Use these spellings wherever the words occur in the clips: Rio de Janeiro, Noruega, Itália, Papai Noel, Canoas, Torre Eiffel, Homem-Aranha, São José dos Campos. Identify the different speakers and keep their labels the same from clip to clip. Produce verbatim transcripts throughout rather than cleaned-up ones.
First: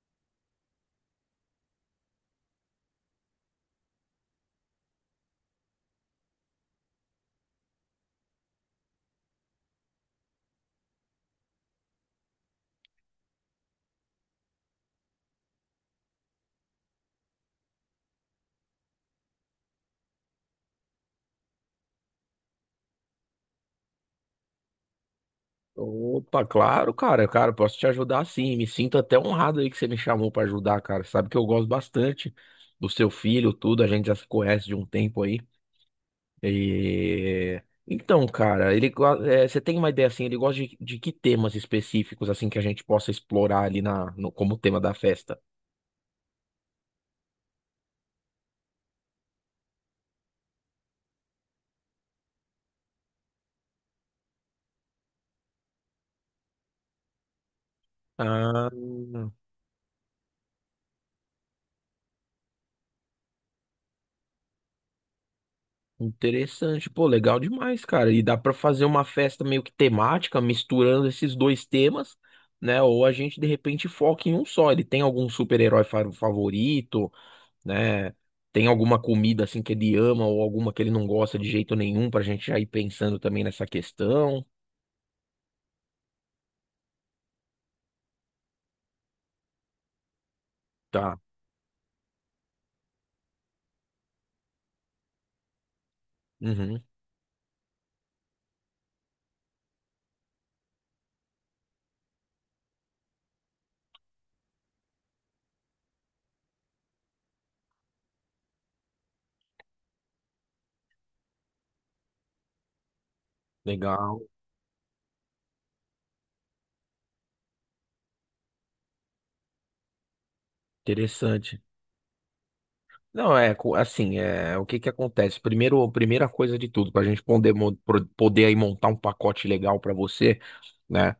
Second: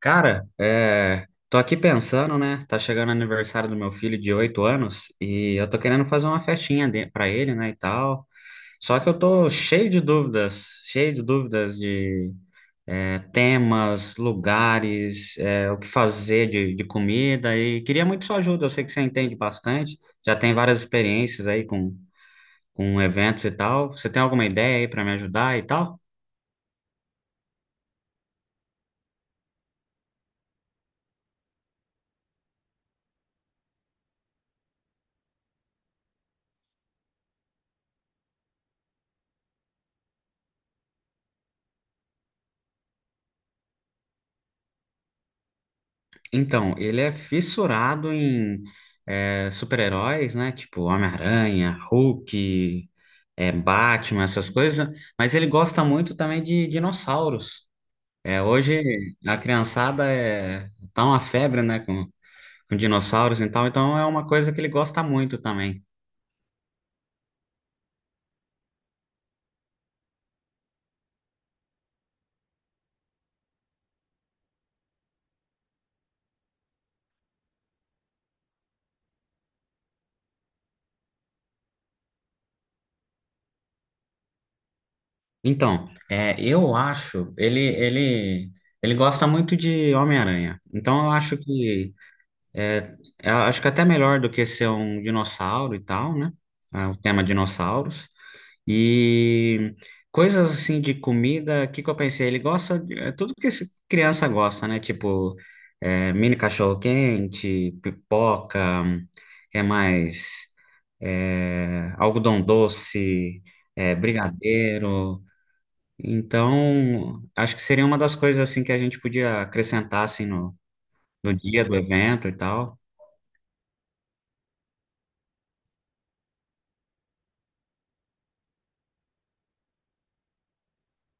Speaker 1: Cara, é, tô aqui pensando, né? Tá chegando o aniversário do meu filho de oito anos e eu tô querendo fazer uma festinha de... pra ele, né, e tal. Só que eu tô cheio de dúvidas, cheio de dúvidas de é, temas, lugares, é, o que fazer de, de comida e queria muito sua ajuda. Eu sei que você entende bastante, já tem várias experiências aí com, com eventos e tal. Você tem alguma ideia aí pra me ajudar e tal?
Speaker 2: Opa, claro, cara. Cara, eu posso te ajudar sim. Me sinto até honrado aí que você me chamou pra ajudar, cara. Sabe que eu gosto bastante do seu filho, tudo. A gente já se conhece de um tempo aí. E... Então, cara, ele go- é, você tem uma ideia assim? Ele gosta de, de que temas específicos assim que a gente possa explorar ali na, no- como tema da festa?
Speaker 1: Então, ele é fissurado em é, super-heróis, né? Tipo Homem-Aranha, Hulk, é, Batman, essas coisas. Mas ele gosta muito também de dinossauros. É,
Speaker 2: Ah.
Speaker 1: hoje a criançada é, tá uma febre, né? Com, com dinossauros e tal. Então é uma coisa que ele gosta muito também.
Speaker 2: Interessante, pô, legal demais, cara. E dá pra fazer uma festa meio que temática, misturando esses dois temas, né? Ou a gente de repente foca em um só. Ele tem algum super-herói fa- favorito, né? Tem alguma comida assim que ele ama ou alguma que ele não gosta de jeito nenhum pra gente já ir pensando também nessa questão.
Speaker 1: Então, é, eu acho, ele, ele, ele gosta muito de Homem-Aranha. Então eu
Speaker 2: Tá.
Speaker 1: acho que É, eu acho que até melhor do que ser um dinossauro e tal, né?
Speaker 2: Uhum.
Speaker 1: Ah, o tema dinossauros. E coisas assim de comida, o que que eu pensei? Ele gosta de é tudo que esse criança gosta, né? Tipo, é, mini cachorro-quente, pipoca, hum, que mais? É, algodão doce, é,
Speaker 2: Legal,
Speaker 1: brigadeiro. Então, acho que seria uma das coisas assim que a gente podia acrescentar assim, no, no
Speaker 2: interessante.
Speaker 1: dia do evento e tal.
Speaker 2: Não, é co- assim, é o que que acontece? Primeiro, primeira coisa de tudo, para a gente poder, mo- pro- poder aí montar um pacote legal para você, né?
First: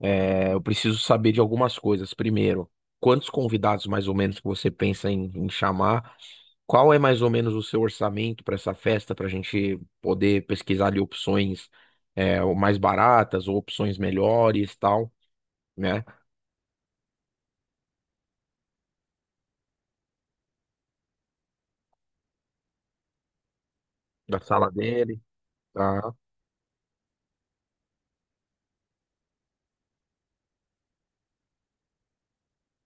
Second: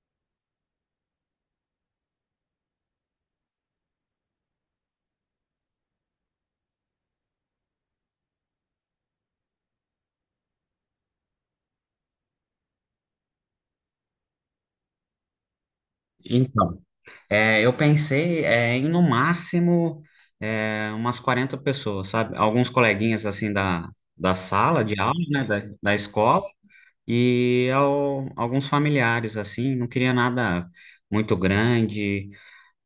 Speaker 2: É, eu preciso saber de algumas coisas. Primeiro, quantos convidados mais ou menos que você pensa em, em chamar? Qual é mais ou menos o seu orçamento para essa festa, para a gente poder pesquisar ali opções é, ou mais baratas ou opções melhores, tal, né?
Speaker 1: Então. É, eu pensei é, em no máximo é, umas quarenta pessoas, sabe? Alguns coleguinhas assim da, da
Speaker 2: Da sala
Speaker 1: sala de aula,
Speaker 2: dele.
Speaker 1: né? Da, da
Speaker 2: Tá,
Speaker 1: escola e ao- alguns familiares assim. Não queria nada muito grande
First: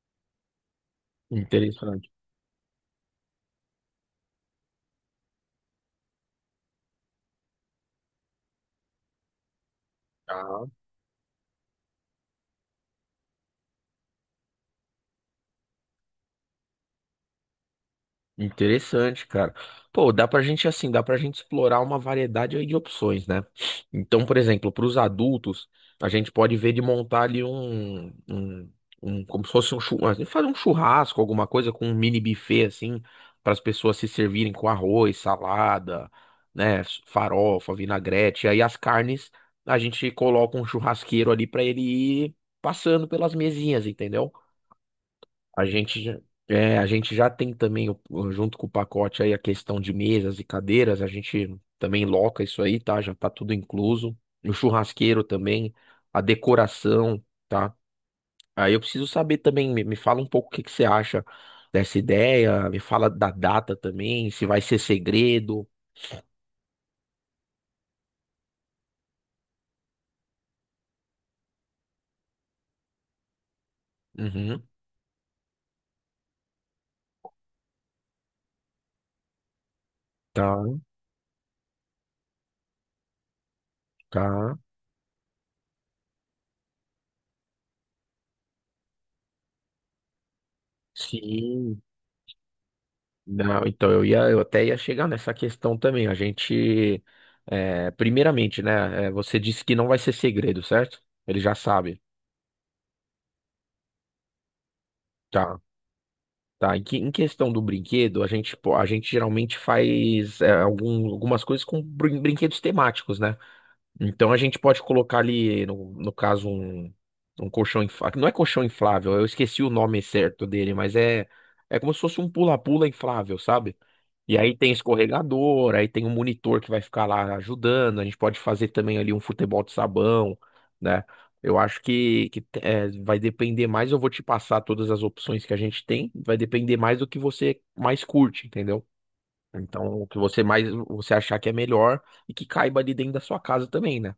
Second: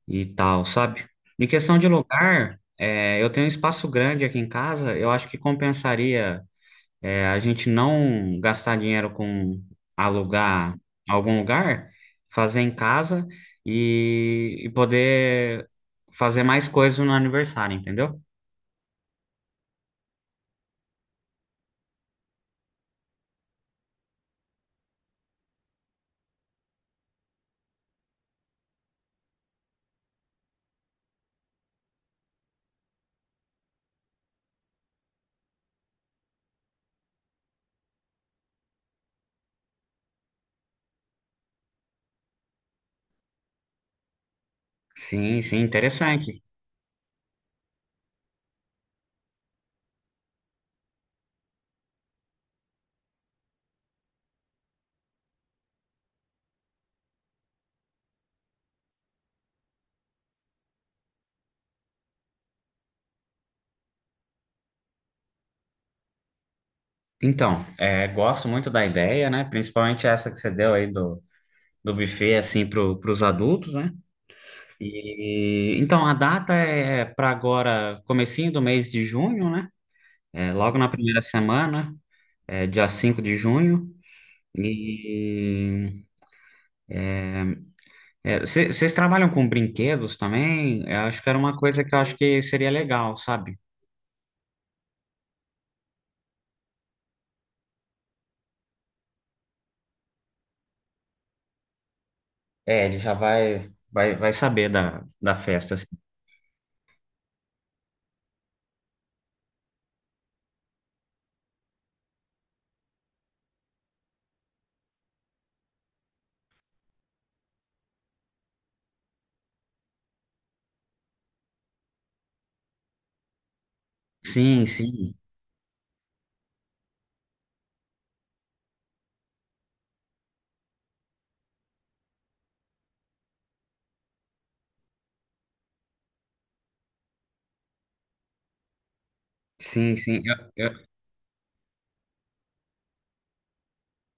Speaker 1: e tal, sabe? Em questão de
Speaker 2: interessante.
Speaker 1: lugar, é, eu tenho um espaço grande aqui em casa. Eu acho que compensaria é, a gente não gastar dinheiro com
Speaker 2: Tá.
Speaker 1: alugar algum lugar, fazer em casa e, e poder fazer mais coisas no aniversário, entendeu?
Speaker 2: Interessante, cara. Pô, dá pra gente assim, dá pra gente explorar uma variedade aí de opções, né? Então, por exemplo, para os adultos, a gente pode ver de montar ali um, um, um- como se fosse um churrasco, fazer um churrasco, alguma coisa com um mini buffet assim, para as pessoas se servirem com arroz, salada, né, farofa, vinagrete, aí as carnes, a gente coloca um churrasqueiro ali pra ele ir passando pelas mesinhas, entendeu?
Speaker 1: Sim, sim,
Speaker 2: A gente, já-
Speaker 1: interessante.
Speaker 2: é, a gente já tem também, o- o- junto com o pacote aí, a questão de mesas e cadeiras. A gente também loca isso aí, tá? Já tá tudo incluso. E o churrasqueiro também, a decoração, tá? Aí eu preciso saber também, me, me fala um pouco o que que você acha dessa ideia, me fala da data também, se vai ser segredo.
Speaker 1: Então, é, gosto muito da ideia, né? Principalmente essa que você deu aí do, do buffet, assim, pro, pros adultos, né?
Speaker 2: Uhum.
Speaker 1: E, então, a data é para agora, comecinho do mês de junho, né?
Speaker 2: Tá,
Speaker 1: É, logo na primeira semana, é, dia cinco de junho.
Speaker 2: tá.
Speaker 1: E É, cê- vocês trabalham com brinquedos também? Eu acho que era uma
Speaker 2: Sim.
Speaker 1: coisa que eu acho que seria legal, sabe?
Speaker 2: Não, então eu ia, eu até ia chegar nessa questão também. A gente, é, primeiramente, né? É, você disse que não vai ser segredo, certo? Ele já sabe.
Speaker 1: É, ele já vai, vai, vai saber da, da
Speaker 2: Tá,
Speaker 1: festa assim.
Speaker 2: tá. Em, que- em questão do brinquedo, a gente, pô, a gente geralmente faz é, algum- algumas coisas com brin- brinquedos temáticos, né? Então a gente pode colocar ali, no, no caso, um, um colchão inflável. Não é colchão inflável, eu esqueci o nome certo dele, mas é, é como se fosse um pula-pula inflável, sabe? E aí
Speaker 1: Sim,
Speaker 2: tem
Speaker 1: sim,
Speaker 2: escorregador, aí tem um monitor que vai ficar lá ajudando. A gente pode fazer também ali um futebol de sabão, né? Eu acho que, que é, vai depender mais. Eu vou te passar todas as opções que a gente tem. Vai depender mais do que você mais curte, entendeu?
Speaker 1: sim,
Speaker 2: Então, o que
Speaker 1: sim. Eu,
Speaker 2: você mais
Speaker 1: eu-
Speaker 2: você achar que é melhor e que caiba ali dentro da sua casa também, né?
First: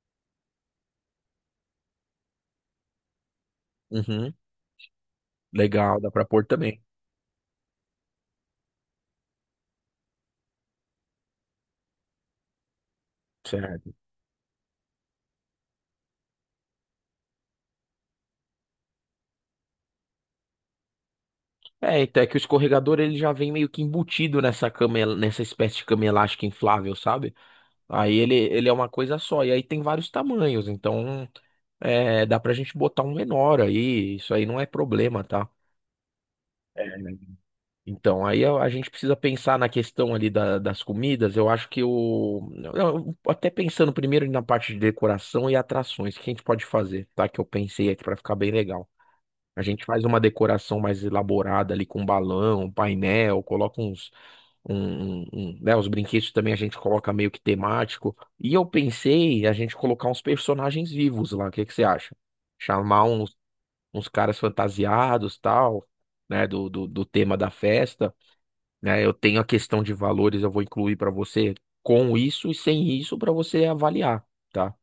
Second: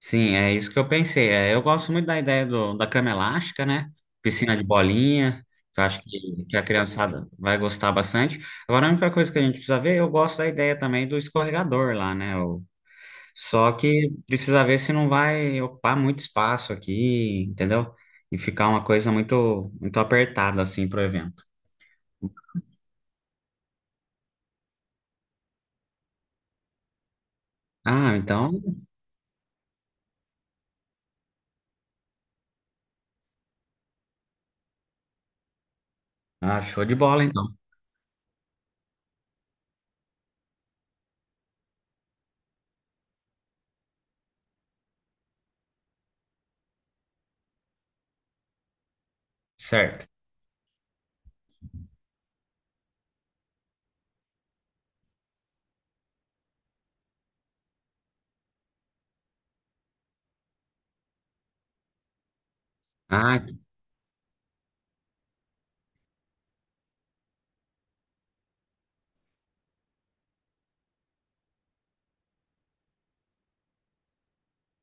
Speaker 1: Sim, é isso que eu pensei. É, eu gosto muito da ideia do, da cama elástica, né?
Speaker 2: Uhum.
Speaker 1: Piscina de bolinha, que eu
Speaker 2: Legal,
Speaker 1: acho
Speaker 2: dá pra pôr
Speaker 1: que, que a
Speaker 2: também.
Speaker 1: criançada vai gostar bastante. Agora, a única coisa que a gente precisa ver, eu gosto da ideia também do escorregador lá, né? Só
Speaker 2: Certo.
Speaker 1: que precisa ver se não vai ocupar muito espaço aqui, entendeu? E ficar uma coisa muito, muito apertada assim pro evento.
Speaker 2: É, então é que o escorregador ele já vem meio que embutido nessa cama, el- nessa espécie de cama elástica inflável, sabe? Aí
Speaker 1: Ah,
Speaker 2: ele,
Speaker 1: então,
Speaker 2: ele é uma coisa só, e aí tem vários tamanhos, então é, dá pra gente botar um menor aí, isso aí não é problema, tá?
Speaker 1: ah, show
Speaker 2: É,
Speaker 1: de bola então.
Speaker 2: então, aí a a gente precisa pensar na questão ali da- das comidas. Eu acho que o. eu- Até pensando primeiro na parte de decoração e atrações, o que a gente pode fazer, tá? Que eu pensei aqui pra ficar bem legal. A gente faz
Speaker 1: Certo.
Speaker 2: uma decoração mais elaborada ali com balão, painel, coloca uns, um, um- um, né, os brinquedos também a gente coloca meio que temático. E eu pensei a gente colocar uns personagens vivos lá. O que que você acha? Chamar uns,
Speaker 1: Ah,
Speaker 2: uns caras fantasiados, tal, né, do, do, do tema da festa, né? Eu tenho a questão de valores, eu vou incluir para você com isso e sem isso para você avaliar, tá?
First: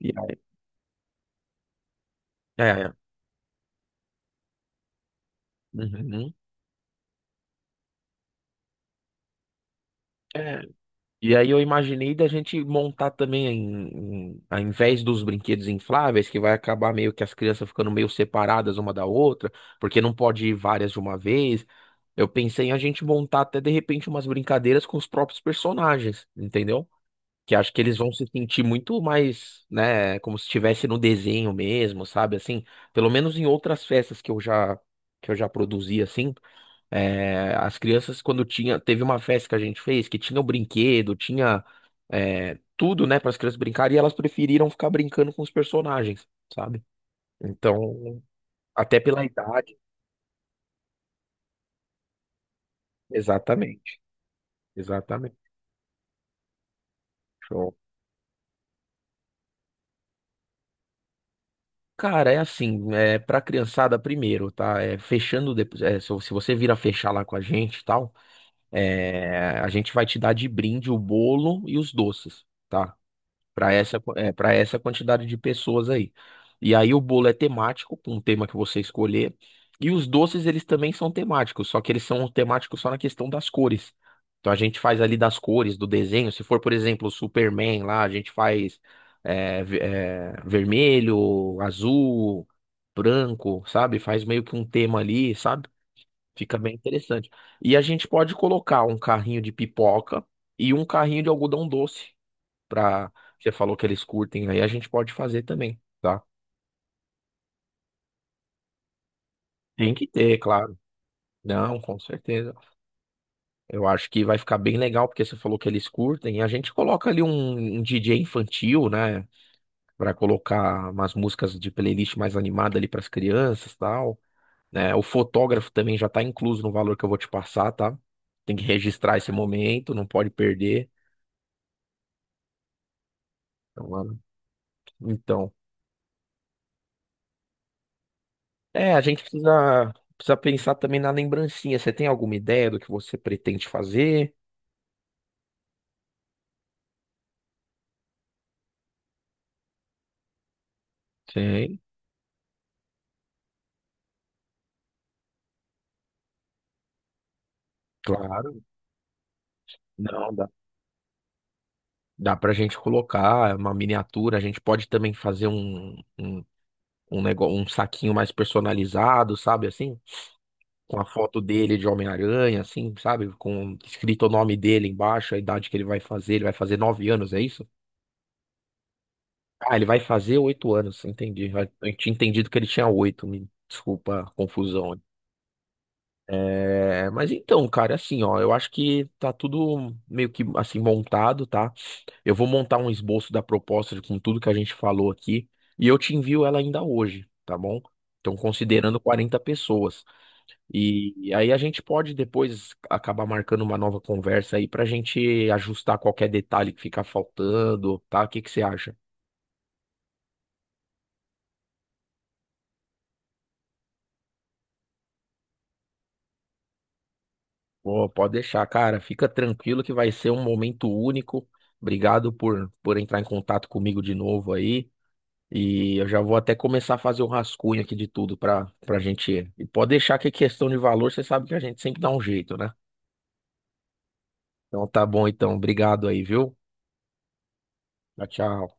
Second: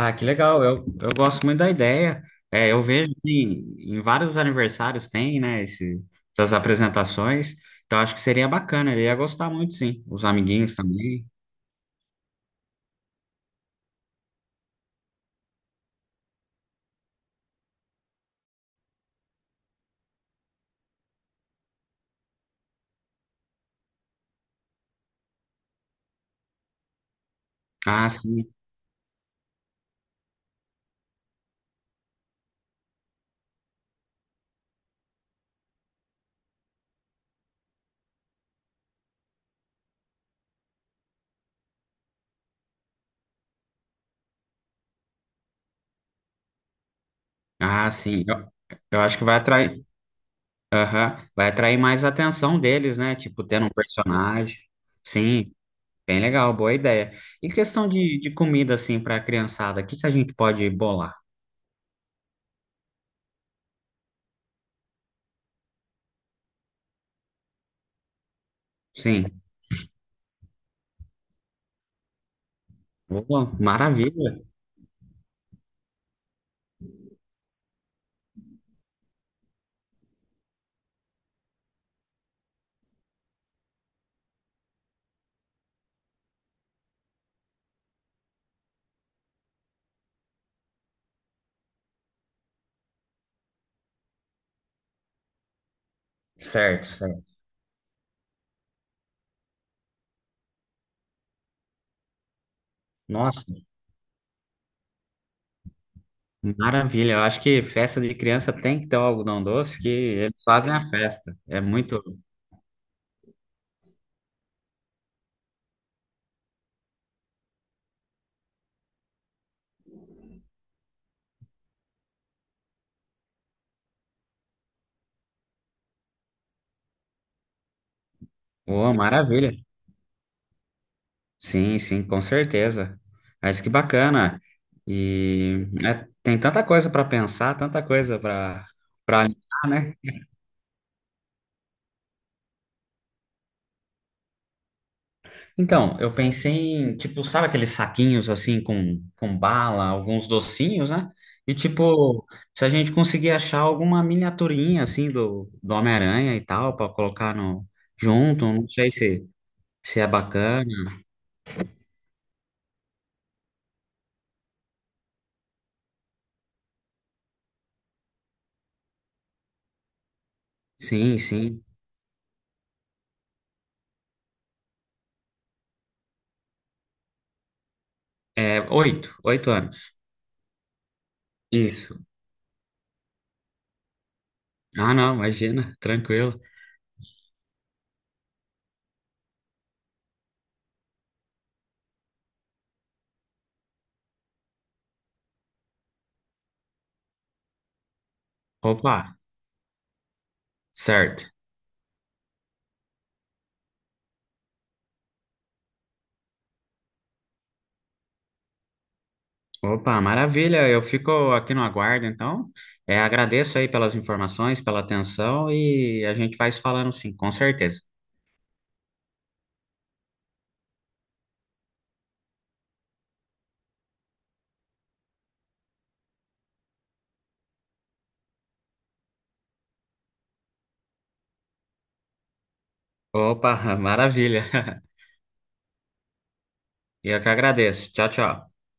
Speaker 2: E
Speaker 1: que
Speaker 2: aí,
Speaker 1: legal. Eu, eu gosto muito da ideia.
Speaker 2: é,
Speaker 1: É, eu
Speaker 2: é,
Speaker 1: vejo que em vários aniversários tem, né, esse,
Speaker 2: uhum.
Speaker 1: essas apresentações. Então acho que seria bacana. Ele ia gostar muito, sim. Os amiguinhos também.
Speaker 2: E aí eu imaginei da gente montar também, em, em- ao invés dos brinquedos infláveis, que vai acabar meio que as crianças ficando meio separadas uma da outra, porque não pode ir várias de uma vez. Eu pensei em a gente montar até de repente umas brincadeiras com os próprios personagens, entendeu? Que acho que eles
Speaker 1: Ah,
Speaker 2: vão se
Speaker 1: sim.
Speaker 2: sentir muito mais, né, como se estivesse no desenho mesmo, sabe? Assim, pelo menos em outras festas que eu já que eu já produzi assim. É, as crianças, quando tinha, teve uma festa que a gente fez que tinha o brinquedo, tinha é, tudo, né, para as crianças brincarem, e elas preferiram ficar brincando com os personagens, sabe?
Speaker 1: Ah,
Speaker 2: Então,
Speaker 1: sim. Eu,
Speaker 2: até
Speaker 1: eu acho que
Speaker 2: pela
Speaker 1: vai
Speaker 2: idade.
Speaker 1: atrair Aham. Vai atrair mais a atenção deles, né? Tipo, tendo um
Speaker 2: Exatamente,
Speaker 1: personagem.
Speaker 2: exatamente.
Speaker 1: Sim, bem legal, boa ideia. E
Speaker 2: Show.
Speaker 1: questão de, de comida, assim, para a criançada, o que que a gente pode bolar?
Speaker 2: Cara, é assim, é pra criançada primeiro, tá? É, fechando depois, é, se, se você vir a fechar lá com a gente e tal,
Speaker 1: Sim,
Speaker 2: é, a gente vai te dar de brinde o bolo e os doces, tá,
Speaker 1: boa,
Speaker 2: para essa,
Speaker 1: maravilha.
Speaker 2: é, para essa quantidade de pessoas aí. E aí o bolo é temático, com um tema que você escolher. E os doces, eles também são temáticos, só que eles são temáticos só na questão das cores. Então a gente faz ali das cores, do desenho. Se for, por exemplo, o Superman lá, a gente faz é, ve- é, vermelho, azul, branco, sabe? Faz meio que um tema ali, sabe? Fica bem
Speaker 1: Certo,
Speaker 2: interessante.
Speaker 1: certo.
Speaker 2: E a gente pode colocar um carrinho de pipoca e um carrinho de algodão doce pra.
Speaker 1: Nossa,
Speaker 2: Você falou que eles curtem aí, a gente pode fazer também, tá?
Speaker 1: maravilha. Eu acho que festa de criança tem que ter o algodão doce, que
Speaker 2: Tem que ter,
Speaker 1: eles fazem
Speaker 2: claro.
Speaker 1: a festa. É
Speaker 2: Não, com
Speaker 1: muito.
Speaker 2: certeza. Eu acho que vai ficar bem legal, porque você falou que eles curtem, a gente coloca ali um, um D J infantil, né? Pra colocar umas músicas de playlist mais animada ali pras crianças e tal. Né? O fotógrafo também já tá incluso no valor que eu vou te passar, tá? Tem que
Speaker 1: Boa,
Speaker 2: registrar esse
Speaker 1: maravilha.
Speaker 2: momento, não pode perder.
Speaker 1: Sim, sim, com certeza. Mas que
Speaker 2: Então, ah,
Speaker 1: bacana.
Speaker 2: então,
Speaker 1: E é, tem tanta coisa para pensar, tanta coisa para
Speaker 2: é, a gente
Speaker 1: para alinhar,
Speaker 2: precisa,
Speaker 1: né?
Speaker 2: precisa pensar também na lembrancinha. Você tem alguma ideia do que você pretende fazer?
Speaker 1: Então, eu pensei em, tipo, sabe aqueles saquinhos assim com, com bala, alguns docinhos, né? E
Speaker 2: Sim,
Speaker 1: tipo, se a gente conseguir achar alguma miniaturinha assim do, do Homem-Aranha e tal, para colocar no junto,
Speaker 2: claro.
Speaker 1: não sei se, se é
Speaker 2: Não, dá,
Speaker 1: bacana.
Speaker 2: dá pra gente colocar é uma miniatura, a gente pode também fazer um, um, um negócio, um saquinho mais personalizado, sabe, assim? Com a
Speaker 1: Sim,
Speaker 2: foto
Speaker 1: sim.
Speaker 2: dele de Homem-Aranha, assim, sabe? Com escrito o nome dele embaixo, a idade que ele vai fazer, ele vai fazer nove anos, é isso?
Speaker 1: É, oito, oito
Speaker 2: Ah, ele
Speaker 1: anos.
Speaker 2: vai fazer oito anos, entendi. Eu
Speaker 1: Isso.
Speaker 2: tinha entendido que ele tinha oito, me desculpa a
Speaker 1: Ah,
Speaker 2: confusão.
Speaker 1: não, imagina, tranquilo.
Speaker 2: É, mas então, cara, assim, ó, eu acho que tá tudo meio que assim montado, tá? Eu vou montar um esboço da proposta de- com tudo que a gente falou aqui e eu te envio ela ainda hoje, tá bom? Então,
Speaker 1: Opa,
Speaker 2: considerando quarenta pessoas. E,
Speaker 1: certo.
Speaker 2: e aí a gente pode depois acabar marcando uma nova conversa aí pra gente ajustar qualquer detalhe que ficar faltando, tá? O que que você acha?
Speaker 1: Opa, maravilha. Eu fico aqui no aguardo, então. É, agradeço aí pelas informações, pela atenção e a gente vai se falando sim, com certeza.
Speaker 2: Pô, pode deixar, cara. Fica tranquilo que vai ser um momento único. Obrigado por, por entrar em contato comigo de novo aí. E eu já vou até começar a fazer o rascunho aqui de tudo para para gente ir. E pode deixar que é questão de valor, você sabe que a gente sempre dá um jeito, né?
Speaker 1: Opa, maravilha.
Speaker 2: Então tá bom, então. Obrigado aí, viu?
Speaker 1: Eu que agradeço. Tchau,
Speaker 2: Tchau,
Speaker 1: tchau.
Speaker 2: tchau.